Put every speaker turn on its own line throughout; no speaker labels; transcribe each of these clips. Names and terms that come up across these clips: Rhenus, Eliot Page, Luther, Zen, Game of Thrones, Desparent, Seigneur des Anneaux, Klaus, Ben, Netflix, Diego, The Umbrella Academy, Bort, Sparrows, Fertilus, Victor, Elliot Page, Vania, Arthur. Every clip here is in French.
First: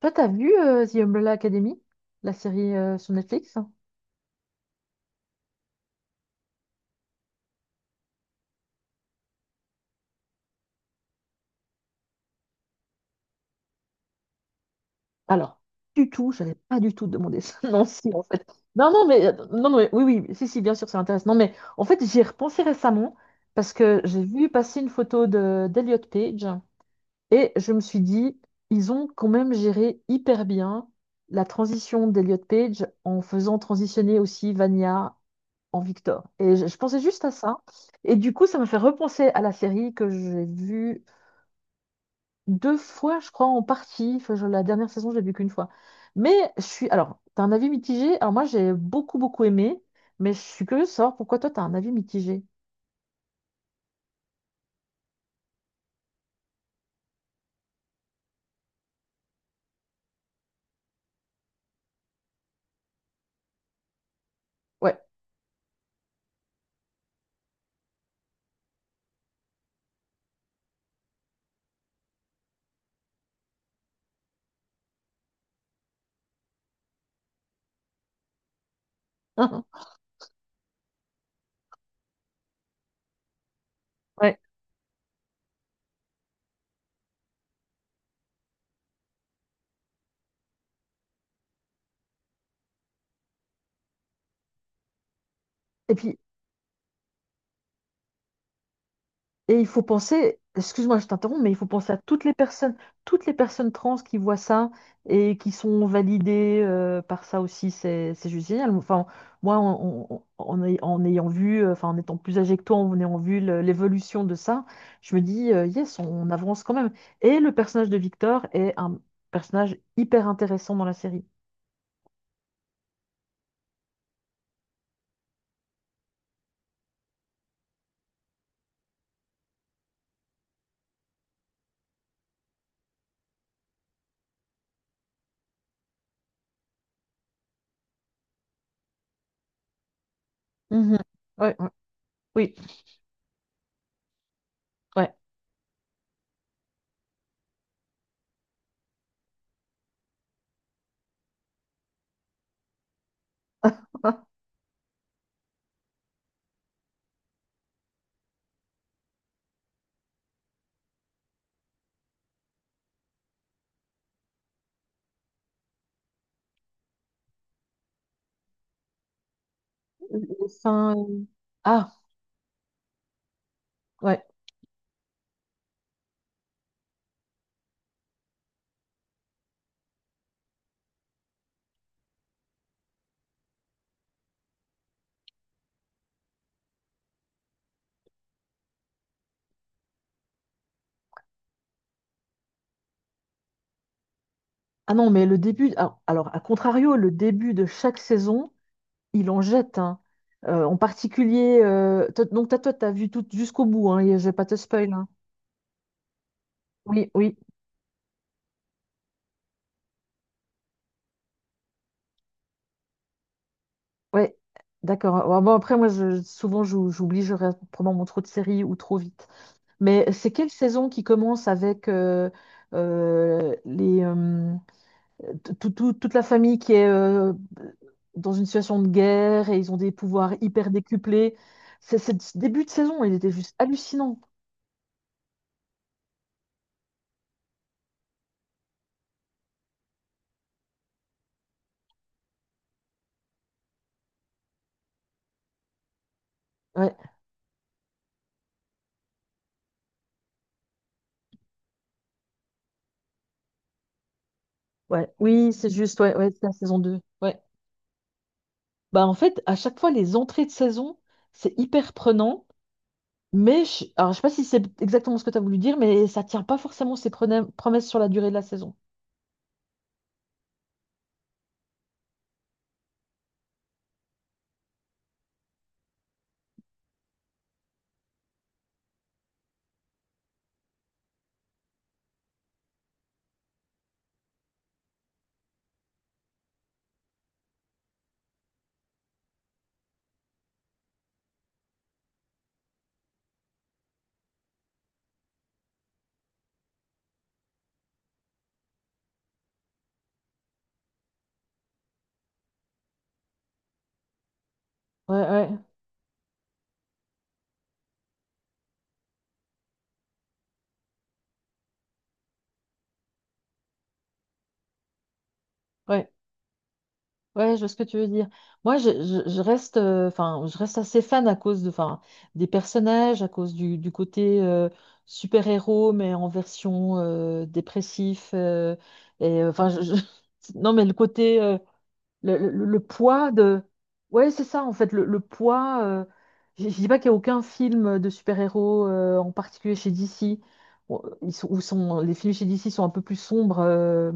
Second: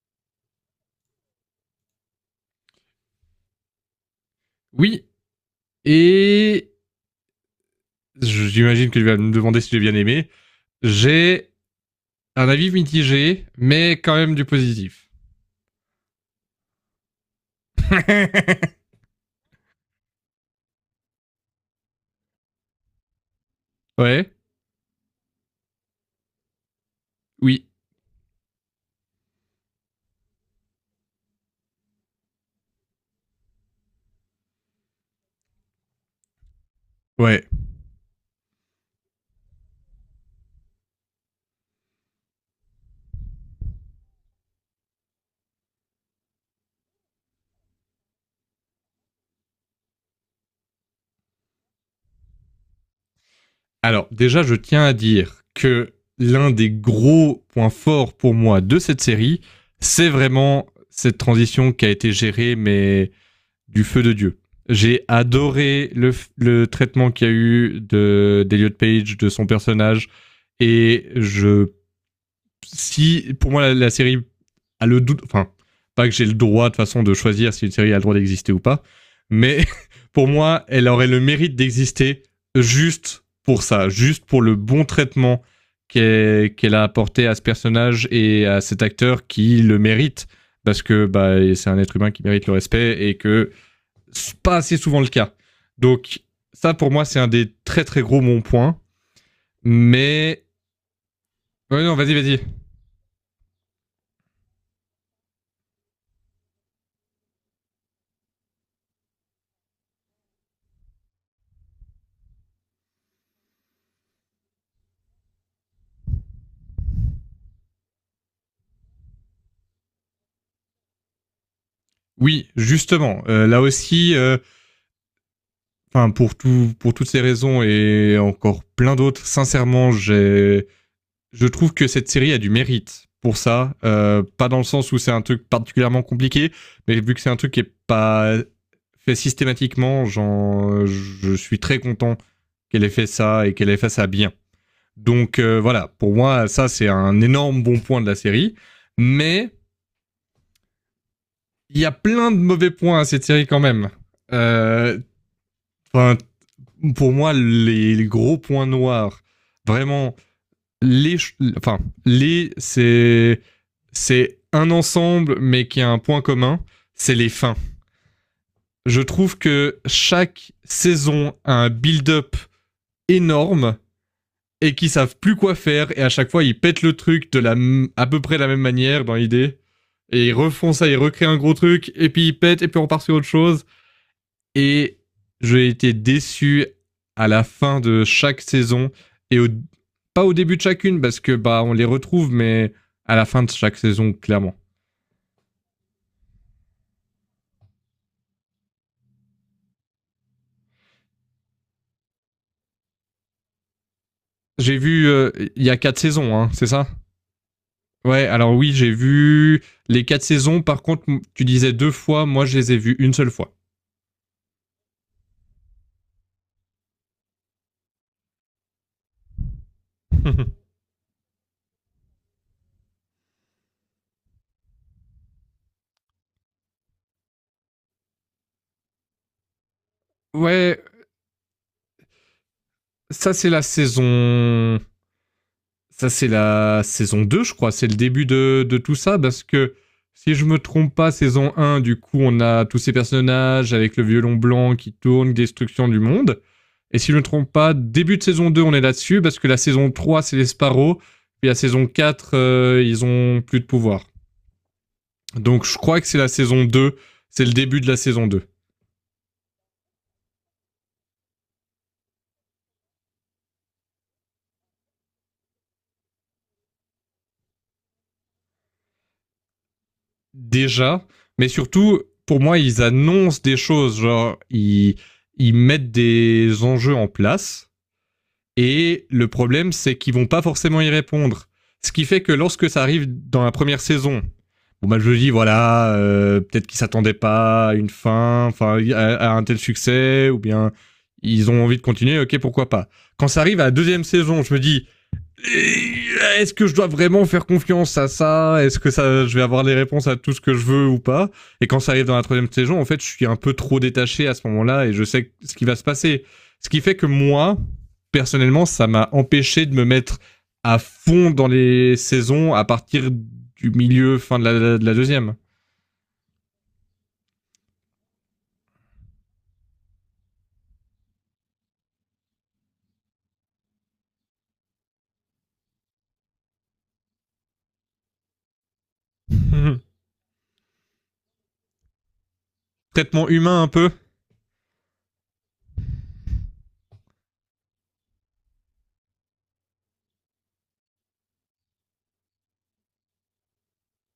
Toi, t'as vu The Umbrella Academy, la série sur Netflix?
Oui, et j'imagine que tu vas me demander si j'ai bien aimé. J'ai un avis mitigé, mais quand même du positif.
Alors, du tout, je n'avais pas du tout demandé ça. Non, si, en fait. Non, non, mais, non, non, mais- oui, oui, si, si, bien sûr, ça m'intéresse. Non, mais en fait, j'y ai repensé récemment parce que j'ai
ouais,
vu passer une photo de d'Elliot Page et
oui,
je me suis dit, ils ont quand même géré hyper bien la transition d'Elliot Page en faisant transitionner aussi Vania en Victor. Et je pensais juste à
ouais.
ça. Et du coup, ça m'a fait repenser à la série que j'ai vue deux fois, je crois, en partie. Enfin, la dernière saison, je l'ai vu qu'une fois. Mais je suis. Alors, t'as un avis mitigé? Alors, moi, j'ai beaucoup, beaucoup aimé, mais je suis curieuse de savoir pourquoi toi, t'as un avis mitigé.
Alors déjà, je tiens à dire que l'un des gros points forts pour moi de cette série, c'est vraiment cette transition qui a été gérée, mais du feu de Dieu.
Ouais.
J'ai adoré le traitement qu'il y a eu de d'Eliot Page, de son personnage, et je si pour moi la série a le doute, enfin pas que j'ai le droit de façon de choisir si une série a le droit d'exister ou pas, mais pour moi elle aurait le mérite d'exister juste pour ça, juste
Ouais.
pour le bon traitement qu'elle a apporté à ce personnage et à cet acteur qui le mérite parce que bah, c'est un être humain qui mérite le respect et que c'est pas assez souvent le cas.
Et puis,
Donc ça pour moi c'est un des très très gros bons points,
et il faut penser,
mais
excuse-moi, je t'interromps, mais il faut
Ouais,
penser
non,
à
vas-y, vas-y.
toutes les personnes trans qui voient ça et qui sont validées par ça aussi, c'est juste génial. Enfin, moi, en ayant vu, enfin, en étant plus âgé que toi, en ayant vu l'évolution de ça, je me dis, yes, on avance quand même. Et le personnage de Victor est un personnage hyper intéressant dans la série.
Oui, justement. Là aussi, enfin pour tout, pour toutes ces raisons et encore plein d'autres, sincèrement, j'ai, je trouve que cette série a du mérite pour ça. Pas dans le sens où c'est un truc particulièrement compliqué, mais vu que c'est un truc qui est pas fait systématiquement,
Mhm.
je
Ouais,
suis
ouais,
très content
oui,
qu'elle ait fait ça et qu'elle ait fait ça bien.
ouais.
Donc voilà, pour moi, ça c'est un énorme bon point de la série. Mais il y a plein de mauvais points à cette série quand même. Euh, Enfin, pour moi, les gros points noirs, vraiment, les, enfin, les, c'est, c'est un ensemble, mais qui a un point commun, c'est les fins. Je trouve que chaque
Enfin,
saison a un
ah,
build-up énorme
ouais.
et qui savent plus quoi faire et à chaque fois ils pètent le truc de la à peu près la même manière dans l'idée et ils refont ça, ils recréent un gros truc et puis ils pètent et puis on part sur autre chose. Et j'ai été déçu à la fin de chaque saison et au- pas au début de chacune parce que bah on les retrouve, mais à la fin de chaque saison clairement.
Ah non, mais le début, ah, alors à contrario, le début de chaque saison, il en jette, hein. En particulier, donc toi, t'as vu tout jusqu'au bout, hein, et je vais pas te
J'ai
spoil,
vu
hein.
il y a quatre saisons, hein, c'est ça?
Oui, oui,
Ouais, alors oui, j'ai vu les quatre saisons. Par contre, tu disais deux fois, moi je les ai vues une seule fois.
ouais, d'accord. Ouais, bon, après, moi, souvent, j'oublie, je regarde probablement trop de séries ou trop vite. Mais c'est quelle saison qui commence avec euh, les, euh, toute la famille qui est dans une situation de guerre et ils ont des pouvoirs hyper
ouais,
décuplés. Ce début de saison, il était
ça c'est
juste
la
hallucinant.
saison. Ça, c'est la saison 2, je crois. C'est le début de tout ça, parce que si je me trompe pas, saison un, du coup, on a tous ces personnages avec le violon blanc qui tourne, destruction du monde.
Ouais,
Et si je ne me trompe pas, début de saison 2, on est là-dessus, parce que la saison 3 c'est les Sparrows. Puis la saison 4 ils ont plus de pouvoir.
ouais, oui,
Donc
c'est
je
juste,
crois que c'est la
c'est la
saison
saison
deux,
2. Ouais.
c'est le début de la saison deux.
Bah, en fait, à chaque fois, les entrées de saison, c'est hyper prenant, mais alors, je sais pas si c'est exactement ce que tu as voulu dire, mais ça tient pas forcément ses promesses sur la durée de la saison.
Déjà, mais surtout, pour moi, ils annoncent des choses, genre, ils mettent des enjeux en place. Et le problème, c'est qu'ils vont pas forcément y répondre. Ce qui fait que lorsque ça arrive dans la première saison, bon bah je dis voilà, peut-être qu'ils s'attendaient pas à une fin, enfin à un tel succès, ou bien ils ont envie de continuer, ok pourquoi pas. Quand ça arrive à la deuxième saison, je me dis est-ce que je dois vraiment faire confiance à ça? Est-ce que ça, je vais avoir les réponses à tout ce que je veux ou pas? Et quand ça arrive dans la troisième saison, en fait, je suis un peu trop détaché à ce moment-là et je
Ouais,
sais
ouais,
ce qui va se passer. Ce qui fait que moi, personnellement, ça m'a empêché de me mettre à fond dans les saisons à partir du milieu, fin de de la deuxième.
ouais. Ouais, je vois ce que tu veux dire. Moi, je reste, enfin, je reste assez fan à cause de, enfin, des personnages, à cause du côté super-héros, mais en version dépressif. Et enfin, non, mais le côté le
Traitement
poids de...
humain un peu.
Ouais, c'est ça, en fait, le poids... je ne dis pas qu'il n'y a aucun film de super-héros, en particulier chez DC. Bon, ils sont, où sont, les films chez DC sont un peu plus sombres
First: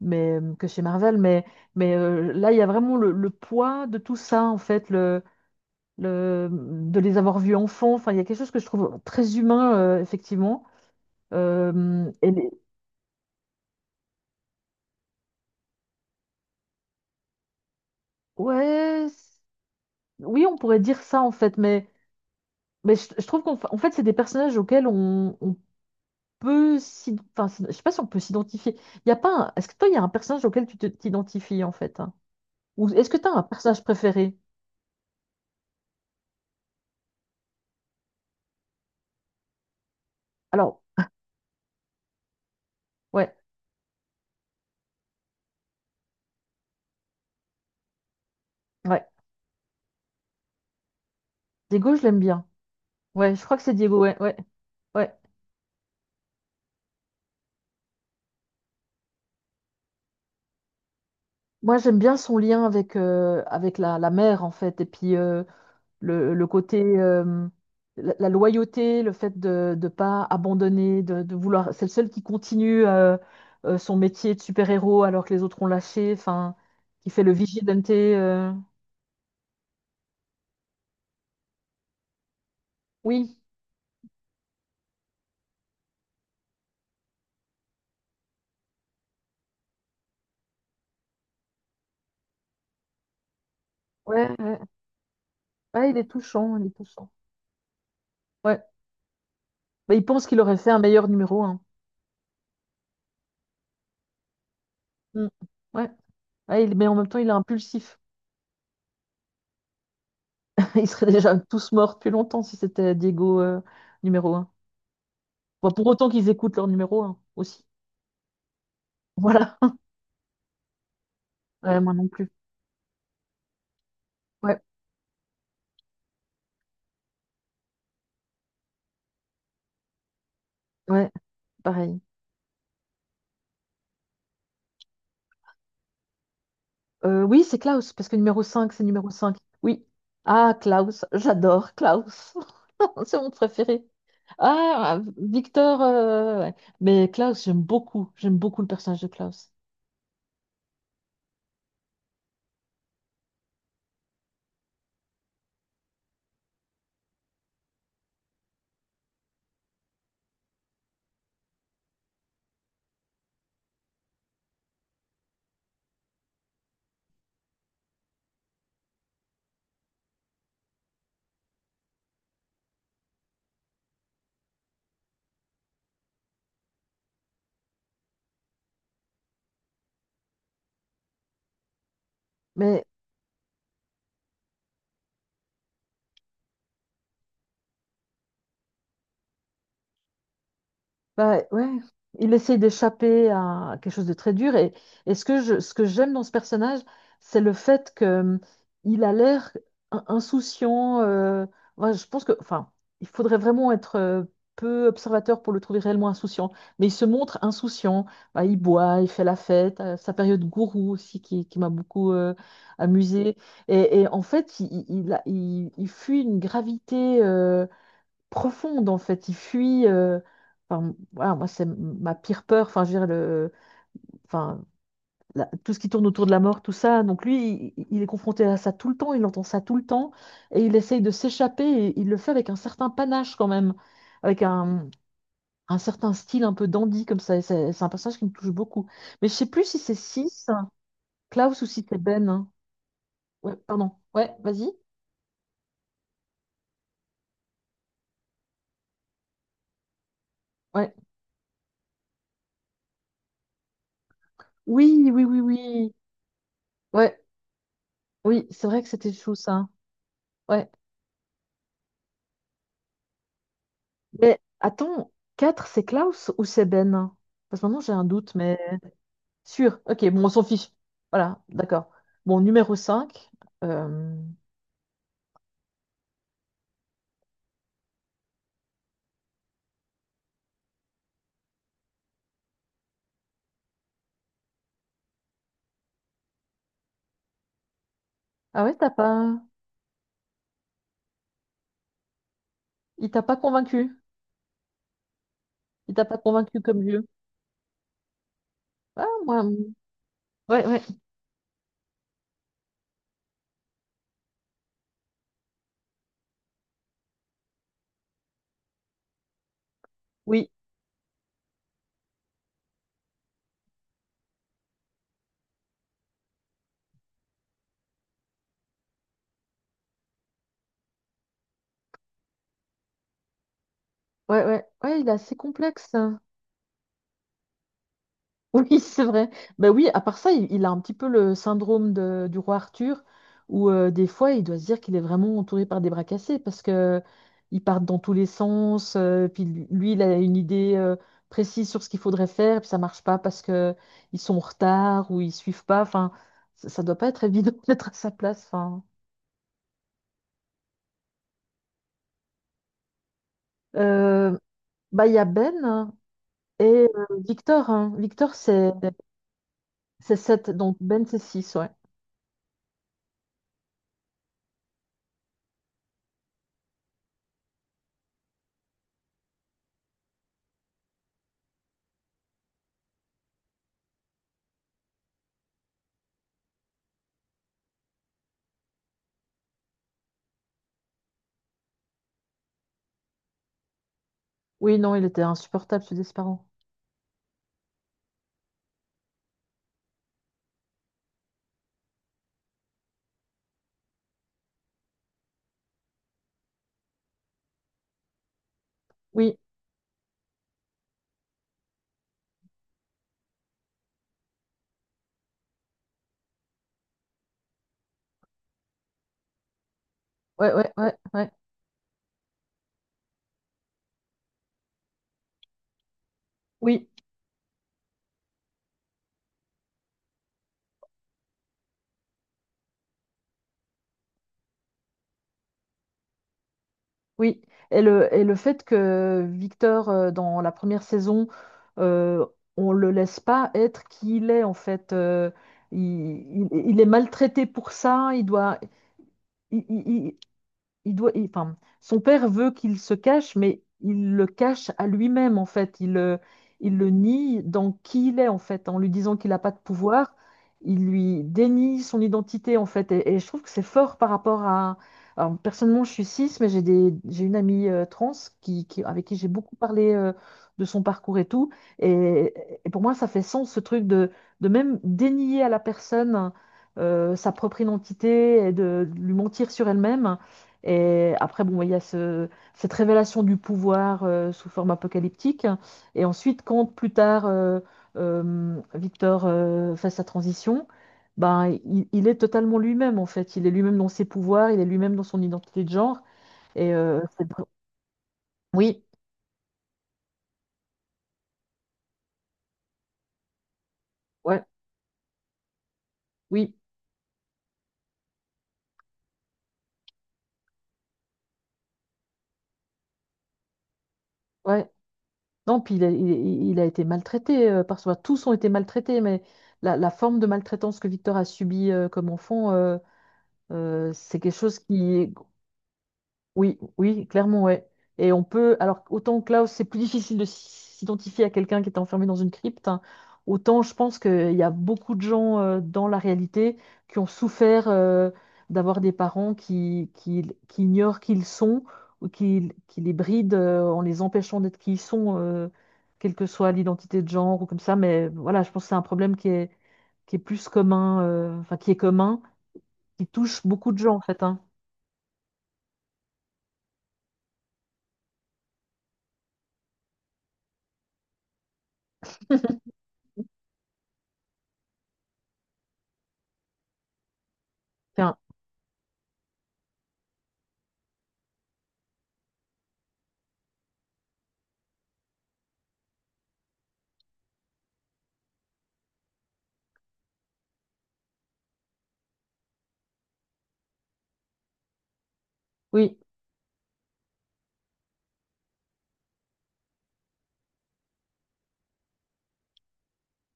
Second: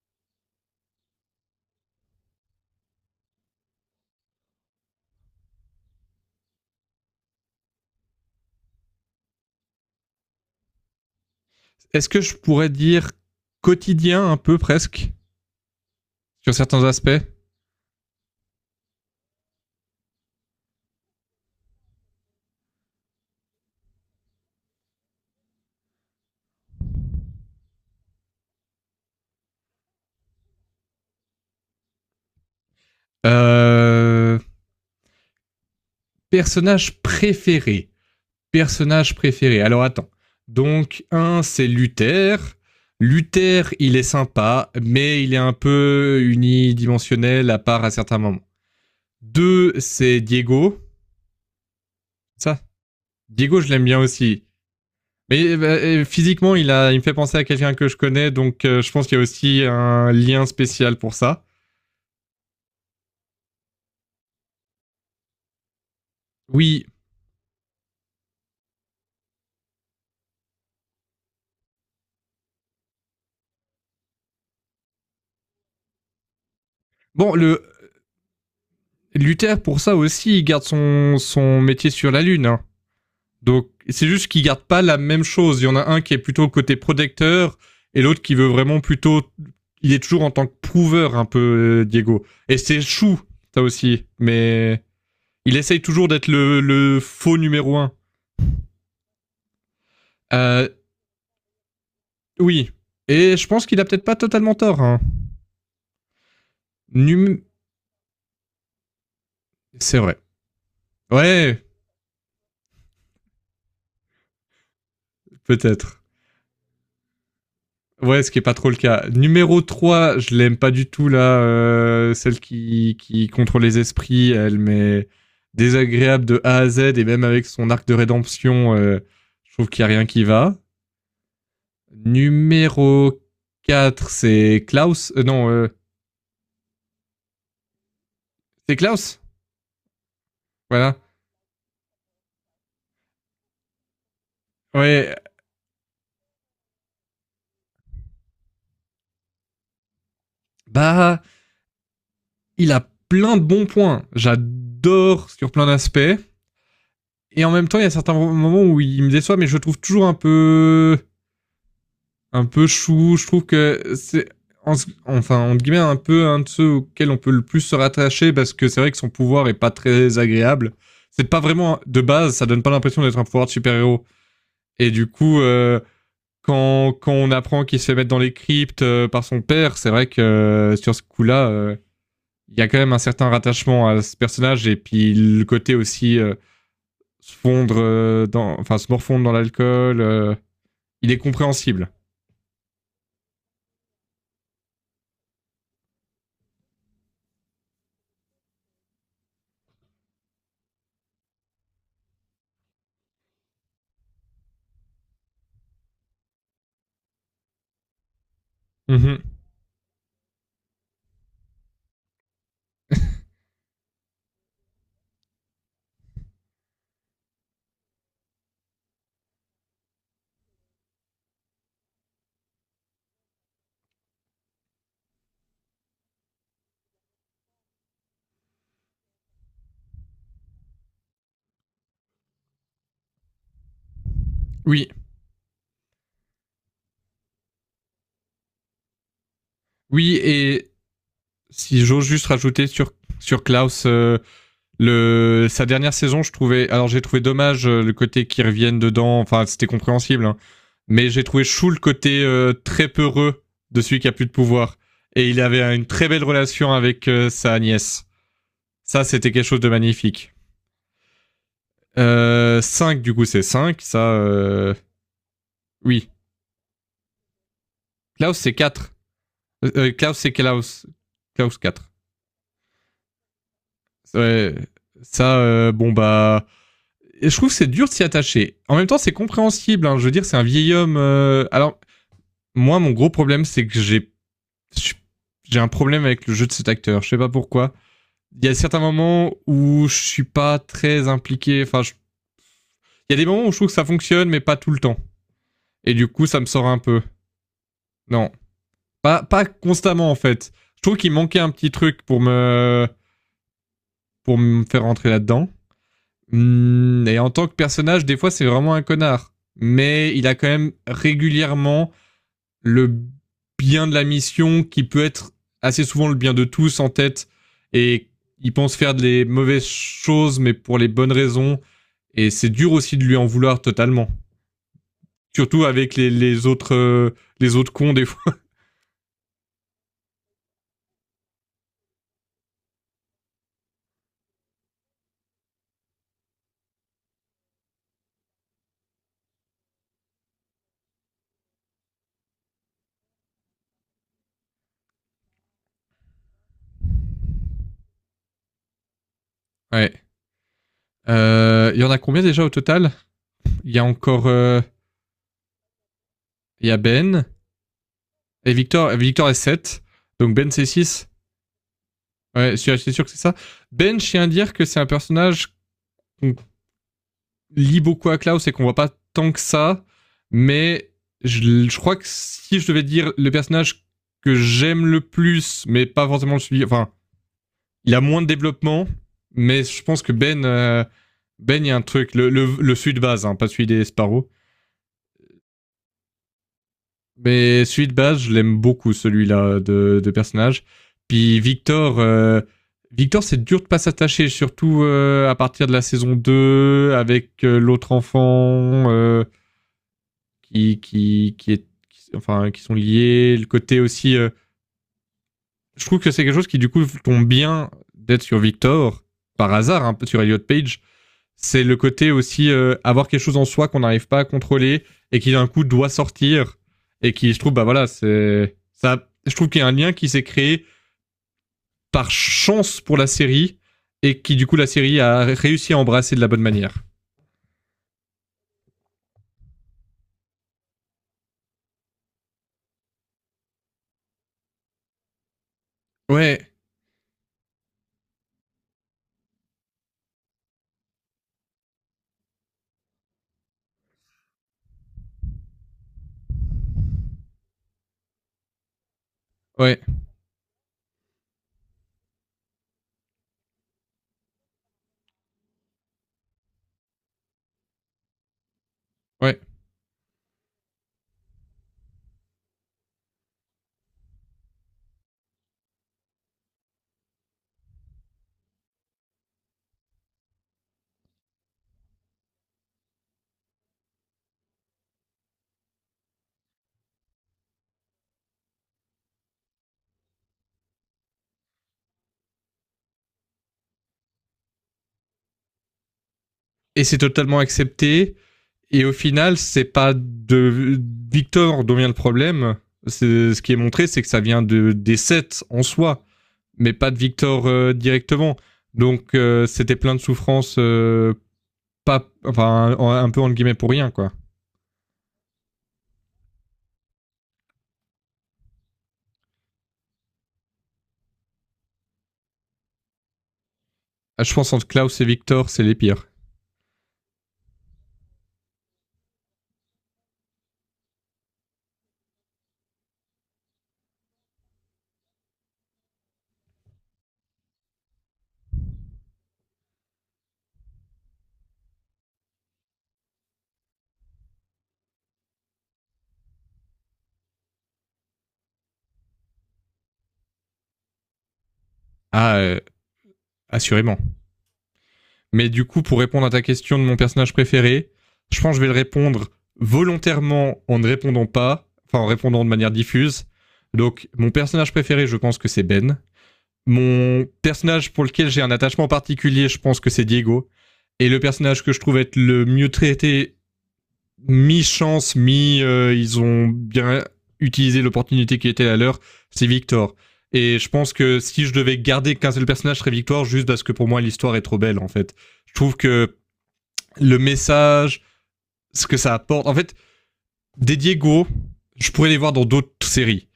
mais, que chez Marvel, mais là, il y a vraiment le poids de tout ça, en fait, de les avoir vus enfants. Enfin, il y a quelque chose que je trouve très humain, effectivement.
Est-ce
Euh,
que
et
je
les-
pourrais dire quotidien un peu presque sur certains aspects?
Ouais, oui, on pourrait dire ça, en fait, mais... Mais je trouve en fait, c'est des personnages auxquels on peut s'y... Enfin, je sais pas si on peut s'identifier. Il y a pas un- Est-ce que toi, il y a un personnage auquel t'identifies, en fait, hein? Ou est-ce que tu as un personnage préféré?
euh... Personnage préféré. Personnage préféré? Alors attends.
Alors,
Donc un, c'est Luther.
ouais,
Luther, il est sympa, mais il est un peu unidimensionnel à part à certains moments.
ouais.
Deux, c'est Diego.
Diego, je l'aime bien.
Ça,
Ouais, je crois
Diego,
que
je
c'est
l'aime
Diego,
bien aussi.
ouais.
Mais bah, physiquement, il me fait penser à quelqu'un que je connais, donc je pense qu'il y a aussi un lien spécial pour ça.
Moi, j'aime bien son lien avec, avec la mère, en fait. Et puis, le côté,
Oui.
la loyauté, le fait de ne pas abandonner, de vouloir. C'est le seul qui continue son métier de super-héros alors que les autres ont lâché, enfin, qui fait le
Bon, le
vigilante.
Luther, pour ça aussi, il garde son métier sur la Lune. Hein.
Oui,
Donc c'est juste qu'ils gardent pas la même chose. Il y en a un qui est plutôt côté protecteur et l'autre qui veut vraiment plutôt. Il est toujours en tant que prouveur un peu Diego. Et c'est chou ça aussi,
ouais, ouais.
mais il essaye
Ouais, il est
toujours d'être
touchant, il est
le
touchant.
faux numéro un.
Ouais. Mais il pense qu'il aurait
Euh,
fait un meilleur numéro un.
oui. Et je pense qu'il a peut-être pas totalement tort. Hein.
Mm. Ouais. Ouais, mais en même temps, il est
Num-
impulsif.
C'est vrai.
Ils seraient déjà
Ouais,
tous morts depuis longtemps si c'était Diego numéro un. Bon, pour
peut-être.
autant qu'ils écoutent leur numéro un aussi.
Ouais, ce qui est pas trop le cas.
Voilà.
Numéro 3, je l'aime pas du tout là,
Ouais, moi non plus.
celle qui contrôle les esprits, elle
Ouais.
m'est désagréable de A à Z et même avec son arc de rédemption, je trouve qu'il y a rien qui va.
Ouais. Pareil.
Numéro 4, c'est Klaus. Non,
Oui, c'est Klaus, parce que numéro 5
c'est
c'est numéro
Klaus.
cinq. Oui. Ah,
Voilà.
Klaus, j'adore Klaus. C'est mon préféré. Ah,
Ouais,
Victor, ouais. Mais Klaus, j'aime beaucoup. J'aime beaucoup le personnage de Klaus.
bah il a plein de bons points. J'adore sur plein d'aspects. Et en même temps, il y a certains moments où il me déçoit, mais je le trouve toujours un peu chou. Je trouve que c'est en- enfin entre guillemets un peu un de ceux auxquels on peut le plus se rattacher parce que c'est vrai que son pouvoir est pas très agréable. C'est pas vraiment de base, ça donne pas l'impression d'être un pouvoir de super-héros. Et du coup, quand on apprend qu'il se fait mettre dans les cryptes par son père, c'est vrai que sur ce coup-là, il y a quand
Mais
même un certain rattachement à ce personnage et puis le côté aussi se fondre enfin se morfondre dans l'alcool, il est
bah ouais,
compréhensible.
il essaye d'échapper à quelque chose de très dur. Et ce que ce que j'aime dans ce personnage, c'est le fait que il a l'air insouciant. Ouais, je pense que, enfin, il faudrait vraiment être peu observateur pour le trouver réellement insouciant. Mais il se montre insouciant. Bah, il boit, il fait
Mhm.
la fête. Sa période gourou aussi qui m'a beaucoup amusée. Et en fait, il fuit une gravité. Profonde en fait. Il fuit. Enfin, voilà, moi c'est ma pire peur. Enfin, je veux dire le, enfin tout ce qui tourne autour de la mort, tout ça. Donc lui, il est confronté à ça tout le temps. Il entend ça tout le temps et il essaye de s'échapper. Et il le fait avec un certain panache quand même, avec
Oui,
un certain style un peu dandy comme ça. Et c'est un personnage qui me touche beaucoup. Mais je sais plus si c'est
oui,
6
et
Klaus ou
si
si c'est
j'ose juste
Ben, hein.
rajouter sur
Ouais,
Klaus,
pardon. Ouais, vas-y.
le sa dernière saison, je trouvais. Alors j'ai trouvé dommage le côté qui revienne dedans. Enfin, c'était compréhensible, hein.
Ouais.
Mais j'ai trouvé chou le côté très peureux de celui qui a plus de pouvoir.
Oui, oui,
Et
oui,
il avait une
oui.
très belle relation avec
Ouais,
sa nièce.
oui, c'est vrai que
Ça,
c'était
c'était
chou
quelque chose
ça.
de magnifique.
Ouais.
5, du coup, c'est cinq. Ça,
Mais attends, 4 c'est
oui.
Klaus ou c'est Ben? Parce que maintenant j'ai un doute,
Klaus, c'est
mais
4.
sûr. Ok,
Klaus,
bon, on
c'est
s'en fiche.
Klaus.
Voilà,
Klaus
d'accord.
quatre.
Bon, numéro 5. euh,
Ouais, ça, bon, bah je trouve que c'est dur de s'y attacher. En même temps, c'est compréhensible. Hein. Je veux dire, c'est un vieil homme. Alors, moi, mon gros problème, c'est que j'ai un problème avec le jeu de cet acteur. Je sais pas pourquoi. Il y a
Ah ouais,
certains
t'as pas...
moments où je suis pas très impliqué. Enfin, je-
Il
il y a
t'a
des
pas
moments où je trouve que ça
convaincu.
fonctionne, mais pas tout le temps.
Il
Et
t'a
du
pas
coup, ça me
convaincu
sort un
comme
peu.
vieux.
Non,
Ah, moi...
pas constamment en fait.
ouais,
Je
ouais.
trouve qu'il manquait un petit truc pour me faire rentrer là-dedans. Et en tant que personnage, des fois, c'est vraiment un connard. Mais il a quand
Oui,
même régulièrement le bien de la mission qui peut être assez souvent le bien de tous en tête et il pense faire des mauvaises choses mais pour les bonnes raisons et c'est dur aussi de lui en vouloir totalement.
ouais, ouais. Ouais, il est assez
Surtout
complexe.
avec les autres cons des fois.
Oui, c'est vrai. Ben oui, à part ça, il a un petit peu le syndrome du roi Arthur, où des fois, il doit se dire qu'il est vraiment entouré par des bras cassés, parce que ils partent dans tous les sens, puis lui, il a une idée précise sur ce qu'il faudrait faire, puis ça marche pas parce que ils sont en retard ou ils suivent pas. Enfin, ça doit pas être évident d'être à sa place. Enfin,
Ouais. Il y en a combien déjà au total? Il y a encore
Euh, bah, il y a Ben hein, et
il y a Ben
Victor, hein. Victor,
et Victor. Victor est sept.
c'est
Donc
sept,
Ben c'est
donc Ben,
six.
c'est six, ouais.
Ouais, c'est sûr que c'est ça. Ben, je tiens à dire que c'est un personnage qu'on lie beaucoup à Klaus et qu'on voit pas tant que ça, mais je crois que si je devais dire le personnage que j'aime le plus, mais pas forcément le suivi, enfin, il a moins de développement, mais je pense que Ben, il y a un truc, le celui de base, hein, pas celui des Sparrow,
Oui, non, il était insupportable, ce Desparent.
mais celui de base, je l'aime beaucoup, celui-là de personnage. Puis Victor, c'est dur de pas s'attacher, surtout à partir de la saison 2 avec l'autre enfant,
Oui.
enfin, qui sont liés. Le côté aussi, je trouve que c'est quelque chose qui du coup tombe bien d'être sur Victor par hasard, un peu sur Elliot
Ouais, ouais,
Page.
ouais, ouais.
C'est le côté aussi avoir quelque chose en soi qu'on n'arrive pas à contrôler et qui d'un coup doit sortir
Oui,
et qui, je trouve, bah voilà, c'est ça. Je trouve qu'il y a un lien qui s'est créé par chance pour la série et qui du coup la série a réussi à embrasser de la bonne manière.
oui. Et et le fait que Victor, dans la première saison, euh, on le laisse pas être qui il est, en fait. Il,
Ouais,
il est maltraité pour ça. Il, il- il doit, enfin, son père veut qu'il se cache, mais il le cache à lui-même, en fait. Il le nie dans qui il est, en fait. En lui disant qu'il n'a pas de
ouais,
pouvoir, il lui dénie son identité, en fait. Et je trouve que c'est fort par rapport à... alors, personnellement, je suis cis, mais j'ai une amie trans avec qui j'ai
ouais.
beaucoup parlé de son parcours et tout. Et, et pour moi, ça fait sens, ce truc de même dénier à la personne sa propre identité et de lui mentir sur elle-même. Et après, bon, bah, il y a cette révélation du pouvoir sous forme apocalyptique. Et ensuite, quand plus tard, Victor fait sa transition, ben, il est totalement lui-même, en fait. Il est lui-même dans ses pouvoirs, il est lui-même dans son identité de genre. Et
Et c'est totalement accepté.
oui,
Et au final, c'est pas de Victor dont vient le problème. C'est, ce qui est montré, c'est que ça vient
ouais,
des sets en soi,
oui,
mais pas de Victor directement. Donc c'était plein de souffrances, pas, enfin, un peu entre guillemets pour rien, quoi.
ouais. Non, puis il a été maltraité par soi. Tous ont été maltraités, mais la forme de maltraitance que Victor a subie comme enfant, c'est
Ah,
quelque
je pense
chose
entre Klaus et
qui,
Victor, c'est les pires.
oui, oui, clairement, ouais. Et on peut, alors autant que là, c'est plus difficile de s'identifier à quelqu'un qui est enfermé dans une crypte, hein, autant je pense qu'il y a beaucoup de gens dans la réalité qui ont souffert d'avoir des parents qui ignorent qui ils sont ou qui les brident en les empêchant d'être qui ils sont, quelle que soit l'identité de genre ou comme ça. Mais voilà, je pense que c'est un problème qui est plus commun, enfin qui est commun,
Ah, euh,
qui touche beaucoup de gens
assurément.
en fait, hein.
Mais du coup, pour répondre à ta question de mon personnage préféré, je pense que je vais le répondre volontairement en ne répondant pas, enfin en répondant de manière diffuse. Donc, mon personnage préféré, je pense que c'est Ben. Mon personnage pour
Enfin,
lequel j'ai un attachement particulier, je pense que c'est Diego. Et le personnage que je trouve être le mieux traité mi-chance, ils ont bien utilisé l'opportunité qui était la leur, c'est Victor. Et je pense que si je devais garder qu'un seul personnage, serait Victor, juste parce que pour moi, l'histoire est trop belle, en fait. Je trouve
oui.
que le message, ce que ça apporte, en fait, des Diego, je pourrais les voir dans d'autres séries.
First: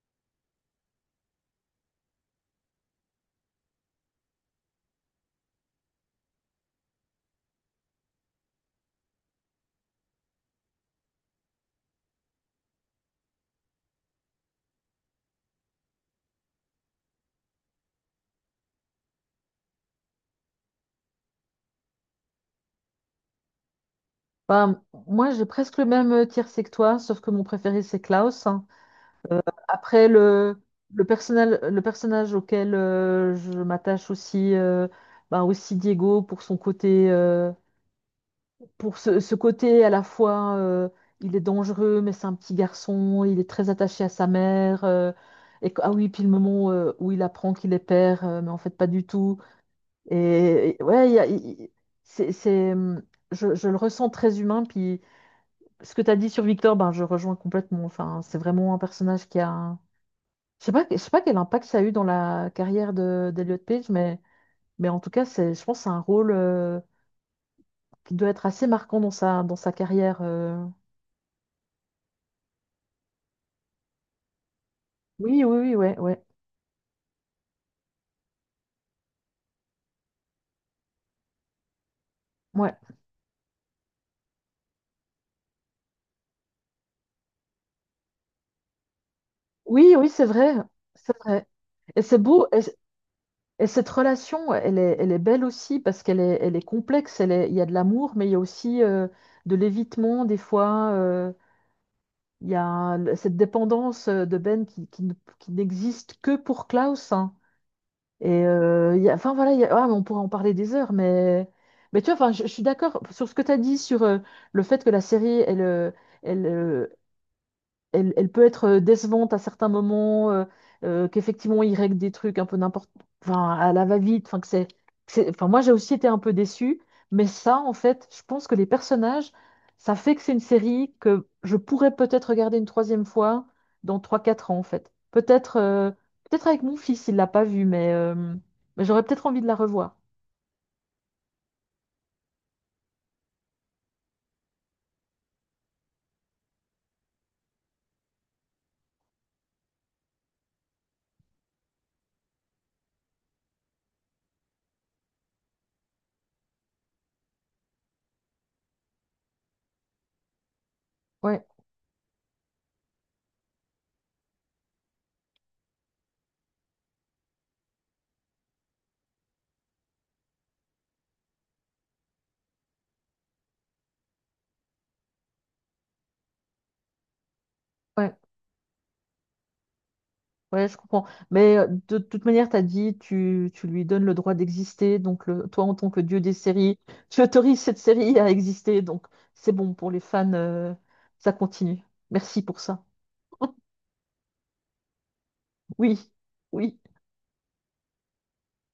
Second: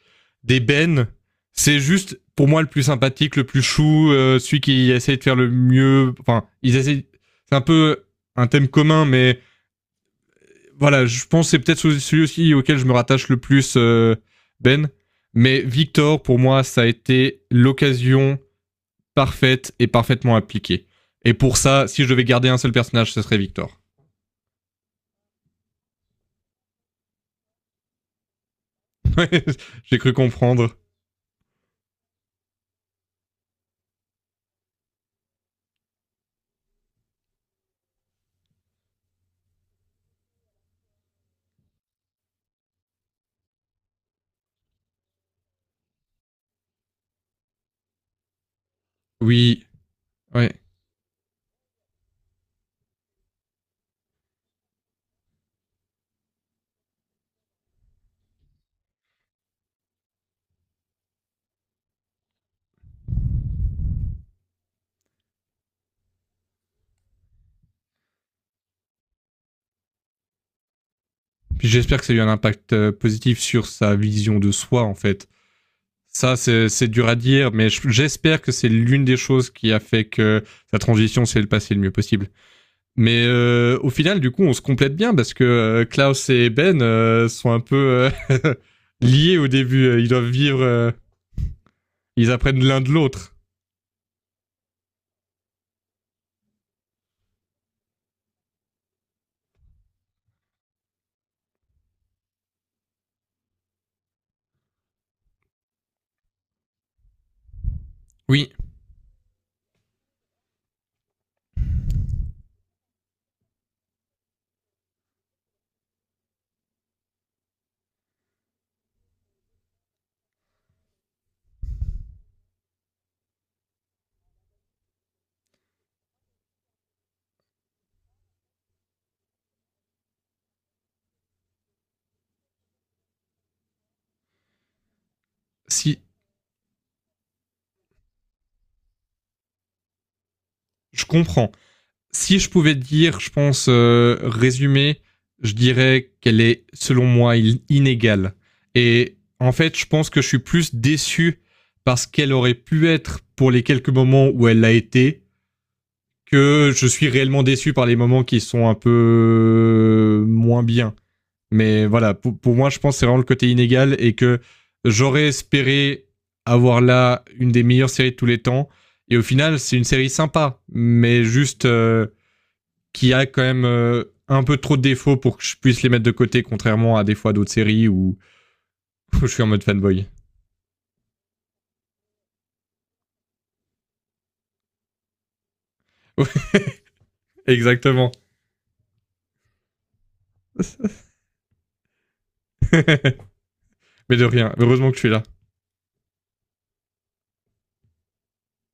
Des Ben, c'est juste, pour moi, le plus sympathique, le plus chou, celui qui essaie de faire le mieux, enfin, ils essaient, c'est un peu un thème commun, mais voilà, je pense que c'est peut-être celui aussi auquel je me rattache le plus, Ben. Mais Victor, pour moi, ça a été l'occasion parfaite et parfaitement appliquée. Et pour ça, si je devais garder un seul personnage, ce serait Victor.
Ben, moi, j'ai presque le même tiercé que toi, sauf que mon préféré, c'est Klaus, hein. Euh,
J'ai
après,
cru comprendre.
le personnage auquel je m'attache aussi, ben, aussi Diego, pour son côté, pour ce côté à la fois, il est dangereux, mais c'est un petit garçon, il est très attaché à sa mère. Et, ah oui, puis le moment où il apprend qu'il est père, mais en fait, pas du tout.
Oui, ouais.
Et ouais, il y a- il- c'est, je le ressens très humain, puis. Ce que tu as dit sur Victor, ben, je rejoins complètement. Enfin, c'est vraiment un personnage qui a. Je sais pas quel impact ça a eu dans la carrière de d'Elliot Page, mais en tout cas, c'est, je pense que c'est un rôle qui doit être assez marquant dans sa carrière.
Puis j'espère que ça a eu un impact positif sur sa vision de soi, en fait.
Oui, oui, oui,
Ça, c'est dur à dire, mais j'espère que c'est l'une des choses qui a fait que sa transition s'est passée le mieux possible.
ouais.
Mais au final, du coup, on se complète bien parce que Klaus et sont un peu liés au
Oui,
début.
oui,
Ils
c'est
doivent
vrai.
vivre,
C'est vrai. Et c'est
ils
beau.
apprennent l'un de l'autre.
Et cette relation, elle est belle aussi parce elle est complexe. Il y a de l'amour, mais il y a aussi de l'évitement des fois. Il y a cette dépendance de Ben qui ne- qui n'existe que pour Klaus, hein. Et
Oui,
enfin voilà, ah, mais on pourrait en parler des heures, mais tu vois, enfin, je suis d'accord sur ce que tu as dit sur le fait que la série, elle, euh, elle peut être décevante à certains moments, qu'effectivement, il règle des trucs un peu n'importe, enfin, à la va-vite, enfin, enfin, moi, j'ai aussi été un peu déçue, mais ça, en fait, je pense que les personnages, ça fait que c'est une série que je pourrais peut-être regarder une troisième fois dans trois quatre ans, en fait. Peut-être,
si
peut-être avec mon fils, il l'a pas vue, mais j'aurais peut-être envie de la revoir.
je comprends. Si je pouvais dire, je pense, résumer, je dirais qu'elle est, selon moi, inégale. Et en fait, je pense que je suis plus déçu parce qu'elle aurait pu être pour les quelques moments où elle l'a été que je suis réellement déçu par les moments qui sont un peu moins bien.
Ouais,
Mais voilà, pour moi, je pense que c'est vraiment le côté inégal et que j'aurais espéré avoir là une des meilleures séries de tous les temps. Et au final, c'est une série sympa, mais juste qui a quand même un peu trop de défauts pour que je puisse les mettre de côté, contrairement à des fois d'autres séries
ouais.
où, où je suis en mode fanboy.
Ouais, je comprends. Mais de toute manière, tu as dit, tu lui donnes le droit d'exister. Donc, toi, en tant que dieu des séries, tu autorises cette
Exactement.
série à exister. Donc, c'est bon pour les fans. Ça continue. Merci pour ça.
mais de rien. Heureusement que je suis là.
Oui, oui.